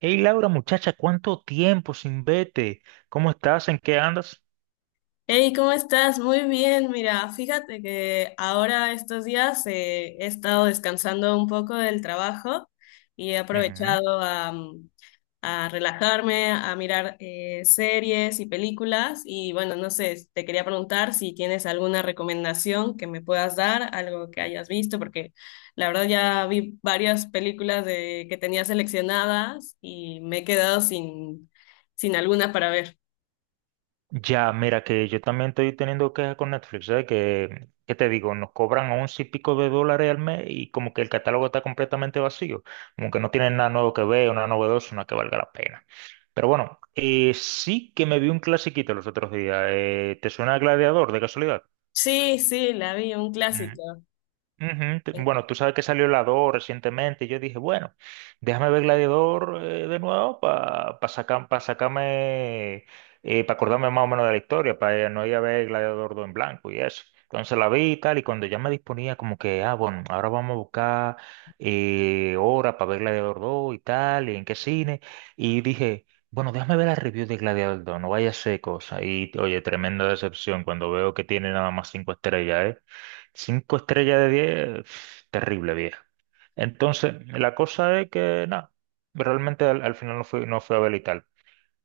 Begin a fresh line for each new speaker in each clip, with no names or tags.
Hey Laura, muchacha, ¿cuánto tiempo sin verte? ¿Cómo estás? ¿En qué andas?
Hey, ¿cómo estás? Muy bien, mira, fíjate que ahora estos días he estado descansando un poco del trabajo y he
Ujú.
aprovechado a relajarme, a mirar series y películas y bueno, no sé, te quería preguntar si tienes alguna recomendación que me puedas dar, algo que hayas visto, porque la verdad ya vi varias películas que tenía seleccionadas y me he quedado sin alguna para ver.
Ya, mira que yo también estoy teniendo quejas con Netflix, ¿sabes? Que, ¿qué te digo? Nos cobran once y pico de dólares al mes y como que el catálogo está completamente vacío, como que no tienen nada nuevo que ver, una novedosa, una que valga la pena. Pero bueno, sí que me vi un clasiquito los otros días. ¿Te suena Gladiador de casualidad?
Sí, sí, la vi, un clásico.
Ujú,
Ok.
bueno, tú sabes que salió la 2 recientemente y yo dije, bueno, déjame ver Gladiador de nuevo para sacarme, para acordarme más o menos de la historia, para no ir a ver Gladiador 2 en blanco y eso. Entonces la vi y tal, y cuando ya me disponía como que, ah, bueno, ahora vamos a buscar hora para ver Gladiador 2 y tal, y en qué cine, y dije... Bueno, déjame ver la review de Gladiador 2, no vaya a ser cosa. Y oye, tremenda decepción cuando veo que tiene nada más cinco estrellas, ¿eh? Cinco estrellas de diez, pf, terrible vieja. Entonces, la cosa es que, nada, realmente al final no fui, no fui a ver y tal.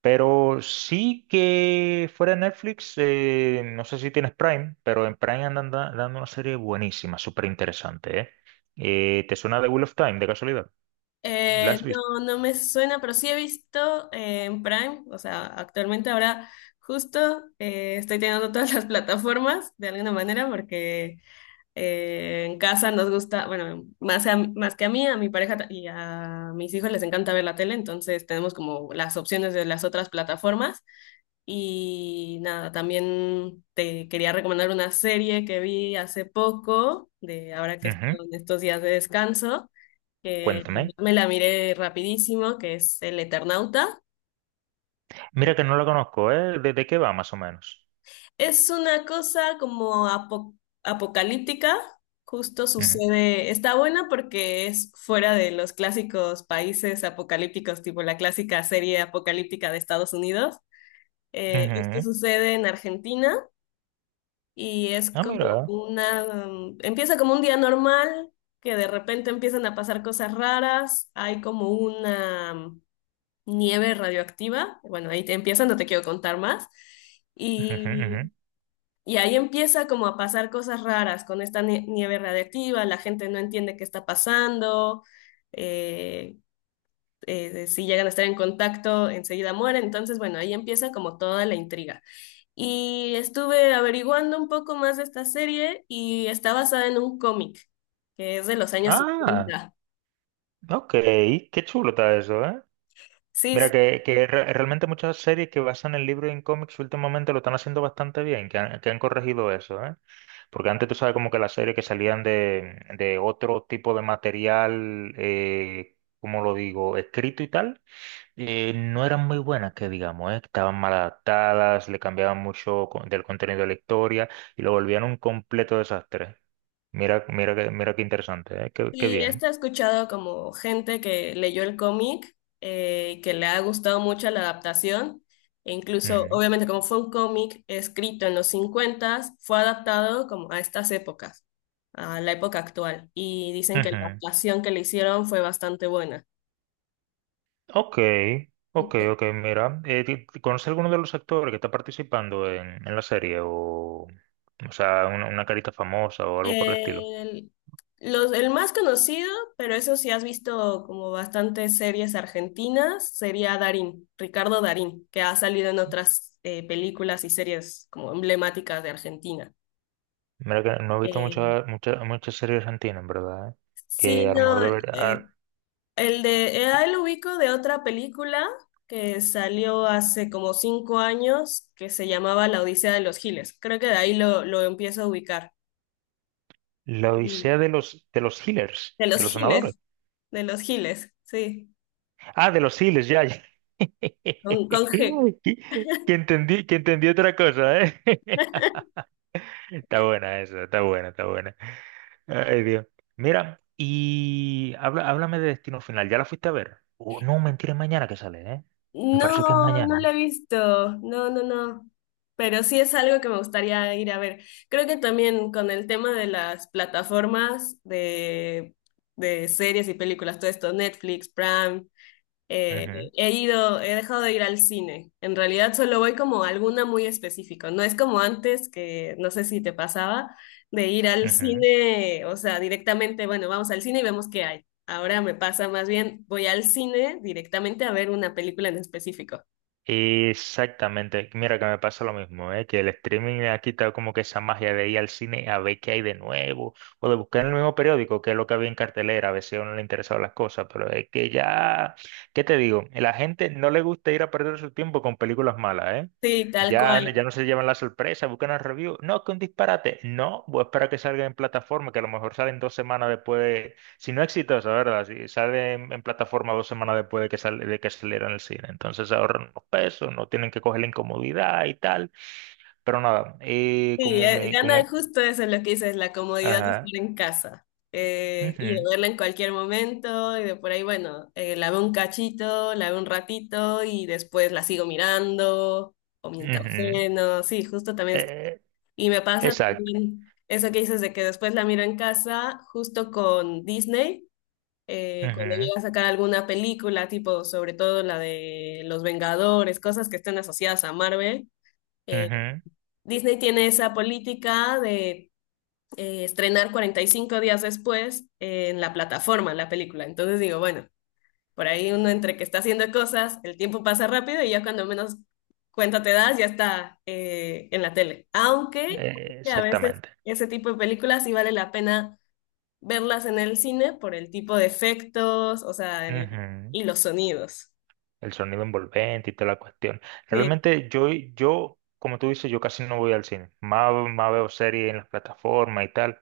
Pero sí que fuera de Netflix, no sé si tienes Prime, pero en Prime andan dando una serie buenísima, súper interesante, ¿eh? ¿Te suena The Wheel of Time, de casualidad? ¿La has visto?
No, no me suena, pero sí he visto en Prime, o sea, actualmente ahora justo estoy teniendo todas las plataformas de alguna manera porque en casa nos gusta, bueno, más, más que a mí, a mi pareja y a mis hijos les encanta ver la tele, entonces tenemos como las opciones de las otras plataformas y nada, también te quería recomendar una serie que vi hace poco, de ahora que
Ujú.
estoy en estos días de descanso que la
Cuéntame.
verdad me la miré rapidísimo, que es El Eternauta.
Mira que no la conozco, ¿eh? De qué va, más o menos?
Es una cosa como apocalíptica, justo
Ujú,
sucede, está buena porque es fuera de los clásicos países apocalípticos, tipo la clásica serie apocalíptica de Estados Unidos. Esto
ujú.
sucede en Argentina y es
Ah,
como
mira.
empieza como un día normal, que de repente empiezan a pasar cosas raras, hay como una nieve radioactiva. Bueno, ahí te empieza, no te quiero contar más.
Ujú,
Y,
ujú.
y ahí empieza como a pasar cosas raras con esta nieve radiactiva, la gente no entiende qué está pasando, eh, si llegan a estar en contacto, enseguida mueren. Entonces, bueno, ahí empieza como toda la intriga. Y estuve averiguando un poco más de esta serie y está basada en un cómic que es de los años
Ah.
cincuenta.
Ok, qué chulo está eso, ¿eh?
Sí,
Mira,
sí.
que realmente muchas series que basan el libro en cómics últimamente lo están haciendo bastante bien, que han corregido eso, ¿eh? Porque antes tú sabes como que las series que salían de otro tipo de material, como lo digo, escrito y tal, no eran muy buenas, que digamos, ¿eh? Estaban mal adaptadas, le cambiaban mucho del contenido de la historia y lo volvían un completo desastre. Mira, mira, mira qué interesante, ¿eh? Qué, qué
Y
bien.
esto he escuchado como gente que leyó el cómic, que le ha gustado mucho la adaptación, e incluso,
Ujú.
obviamente, como fue un cómic escrito en los 50, fue adaptado como a estas épocas, a la época actual, y dicen que la
Ujú.
adaptación que le hicieron fue bastante buena.
Ok, ok, ok, mira, ¿conoces alguno de los actores que está participando en la serie? O sea, una carita famosa o algo por el estilo.
El, los, el más conocido, pero eso sí has visto como bastantes series argentinas, sería Darín, Ricardo Darín, que ha salido en otras películas y series como emblemáticas de Argentina.
Mira que no he visto
Eh,
muchas series argentinas, en verdad, ¿eh?
sí,
Que a lo mejor
no,
debería...
eh,
ah,
ahí lo ubico de otra película que salió hace como 5 años que se llamaba La Odisea de los Giles. Creo que de ahí lo empiezo a ubicar.
La
Y
Odisea de de los healers,
de los
de los sanadores.
Giles, de los Giles, sí,
Ah, de los healers, ya, ya.
con G.
Que entendí, que entendí otra cosa, ¿eh? Está buena esa, está buena, está buena. Ay, Dios. Mira, y habla, háblame de Destino Final. ¿Ya la fuiste a ver? Oh, no, mentira, es mañana que sale, ¿eh? Me parece que es
No, no la he
mañana.
visto. No, no, no. Pero sí es algo que me gustaría ir a ver. Creo que también con el tema de las plataformas de series y películas, todo esto, Netflix, Prime, eh,
Ujú,
he ido, he dejado de ir al cine. En realidad solo voy como a alguna muy específica. No es como antes, que no sé si te pasaba, de ir al
ujú.
cine, o sea, directamente, bueno, vamos al cine y vemos qué hay. Ahora me pasa más bien, voy al cine directamente a ver una película en específico.
Exactamente. Mira que me pasa lo mismo, ¿eh? Que el streaming ha quitado como que esa magia de ir al cine a ver qué hay de nuevo o de buscar en el mismo periódico qué es lo que había en cartelera, a ver si a uno le interesaban las cosas, pero es que ya, ¿qué te digo? La gente no le gusta ir a perder su tiempo con películas malas, ¿eh?
Sí, tal
Ya, ya
cual.
no se llevan la sorpresa, buscan el review. No, que un disparate. No, voy a esperar a que salga en plataforma, que a lo mejor salen dos semanas después si no exitosa, ¿verdad? Si sale en plataforma dos semanas después de de que saliera en el cine. Entonces ahorran unos pesos, no tienen que coger la incomodidad y tal. Pero nada,
Sí, gana justo eso es lo que dices, la comodidad de estar
ajá,
en casa y de
ujú,
verla en cualquier momento y de por ahí, bueno, la veo un cachito, la veo un ratito y después la sigo mirando o mientras
ujú,
ceno, sí, justo también.
eh,
Y me pasa
exacto,
también eso que dices de que después la miro en casa justo con Disney, cuando
ujú,
llega a sacar alguna película, tipo sobre todo la de Los Vengadores, cosas que estén asociadas a Marvel. eh,
ujú,
Disney tiene esa política de estrenar 45 días después en la plataforma, la película. Entonces digo, bueno, por ahí uno entre que está haciendo cosas, el tiempo pasa rápido y ya cuando menos cuenta te das, ya está en la tele. Aunque sí, a veces
exactamente.
ese tipo de películas sí vale la pena verlas en el cine por el tipo de efectos, o sea,
Ujú.
y los sonidos.
El sonido envolvente y toda la cuestión.
Sí,
Realmente yo, como tú dices, yo casi no voy al cine. Más, más veo series en las plataformas y tal.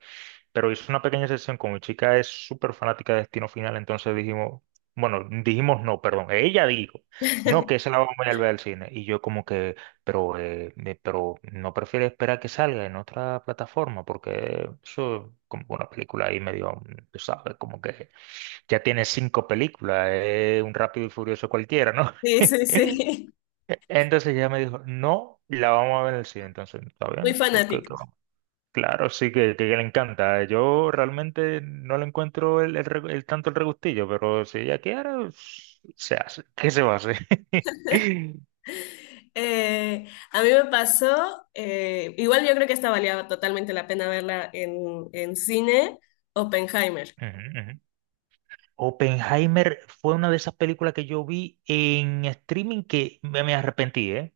Pero hice una pequeña sesión con mi chica, es súper fanática de Destino Final, entonces dijimos, bueno, dijimos no, perdón, ella dijo, no, que esa la vamos a ir a ver al cine. Y yo como que, pero, pero no prefiero esperar que salga en otra plataforma, porque eso es como una película ahí medio, tú sabes, como que ya tiene cinco películas, es un Rápido y Furioso cualquiera, ¿no?
sí, sí, sí.
Entonces ella me dijo, no, la vamos a ver en el cine, entonces, ¿está
Muy
bien? ¿Por qué
fanática.
que vamos? Claro, sí que le encanta. Yo realmente no le encuentro el tanto el regustillo, pero si ella quiere, pues, se hace. ¿Qué se va a hacer?
A mí me pasó, igual yo creo que esta valía totalmente la pena verla en cine, Oppenheimer.
Ujú, ujú. Oppenheimer fue una de esas películas que yo vi en streaming que me arrepentí, ¿eh?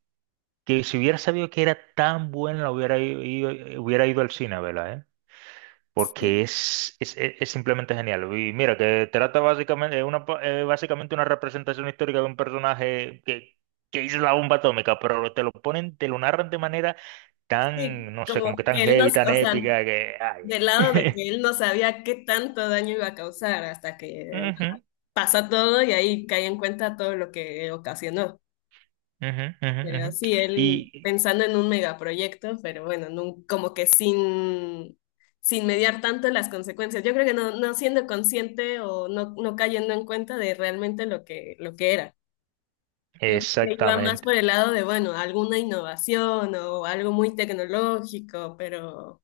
Que si hubiera sabido que era tan buena, la hubiera ido, ido- hubiera ido al cine, ¿verdad? Porque
Sí,
es simplemente genial. Y mira, que trata básicamente, básicamente una representación histórica de un personaje que hizo la bomba atómica, pero te lo ponen, te lo narran de manera
sí,
tan, no sé, como que
como
tan
que él
heavy,
nos,
tan
o sea,
épica, que, ay.
del lado de que él no sabía qué tanto daño iba a causar hasta que
Ujú,
pasa todo y ahí cae en cuenta todo lo que ocasionó.
ujú, ujú, ujú.
Pero sí,
Y
él pensando en un megaproyecto, pero bueno, como que sin, mediar tanto las consecuencias. Yo creo que no, no siendo consciente o no, no cayendo en cuenta de realmente lo que era. Yo creo que iba más
exactamente.
por el lado de, bueno, alguna innovación o algo muy tecnológico, pero,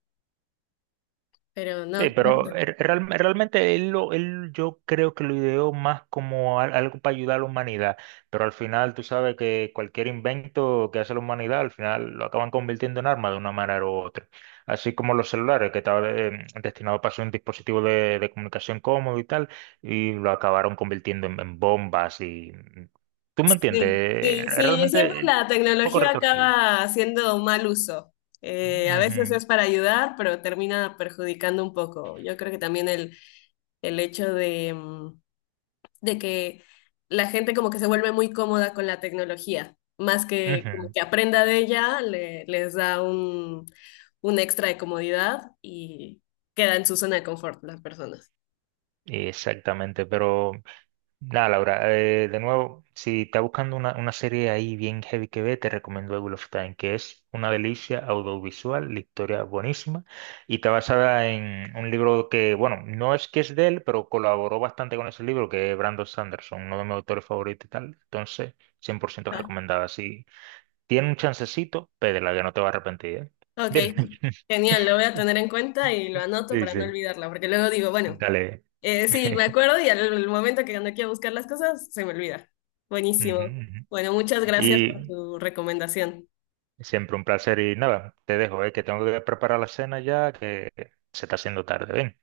pero
Sí,
no. Qué
pero
pasa.
realmente él yo creo que lo ideó más como algo para ayudar a la humanidad, pero al final tú sabes que cualquier invento que hace la humanidad al final lo acaban convirtiendo en arma de una manera u otra. Así como los celulares que estaban destinados para ser un dispositivo de comunicación cómodo y tal, y lo acabaron convirtiendo en bombas y... ¿Tú me
Sí,
entiendes?
sí, sí, siempre
Realmente un
la
poco
tecnología
retorcido.
acaba haciendo mal uso. A veces
Ujú,
es para ayudar, pero termina perjudicando un poco. Yo creo que también el hecho de que la gente como que se vuelve muy cómoda con la tecnología, más que como
ujú.
que aprenda de ella, les da un extra de comodidad y queda en su zona de confort las personas.
Exactamente, pero nada, Laura, de nuevo, si estás buscando una serie ahí bien heavy que ve, te recomiendo The Wheel of Time, que es una delicia audiovisual, la historia buenísima, y está basada en un libro que, bueno, no es que es de él, pero colaboró bastante con ese libro, que es Brandon Sanderson, uno de mis autores favoritos y tal. Entonces, cien por ciento
Ah,
recomendada. Si tiene un chancecito, pédela, que no te va a arrepentir, ¿eh?
ok,
Bien.
genial, lo voy a tener en cuenta y lo anoto
Sí,
para no
sí.
olvidarla, porque luego digo, bueno,
Dale.
sí, me acuerdo y al momento que cuando quiero buscar las cosas, se me olvida.
Ujú,
Buenísimo.
ujú.
Bueno, muchas gracias por
Y
tu recomendación.
siempre un placer y nada, te dejo, que tengo que preparar la cena ya, que se está haciendo tarde. Ven,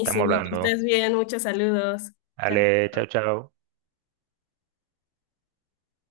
estamos
que
hablando.
estés bien, muchos saludos. Chao.
Ale, chao, chao.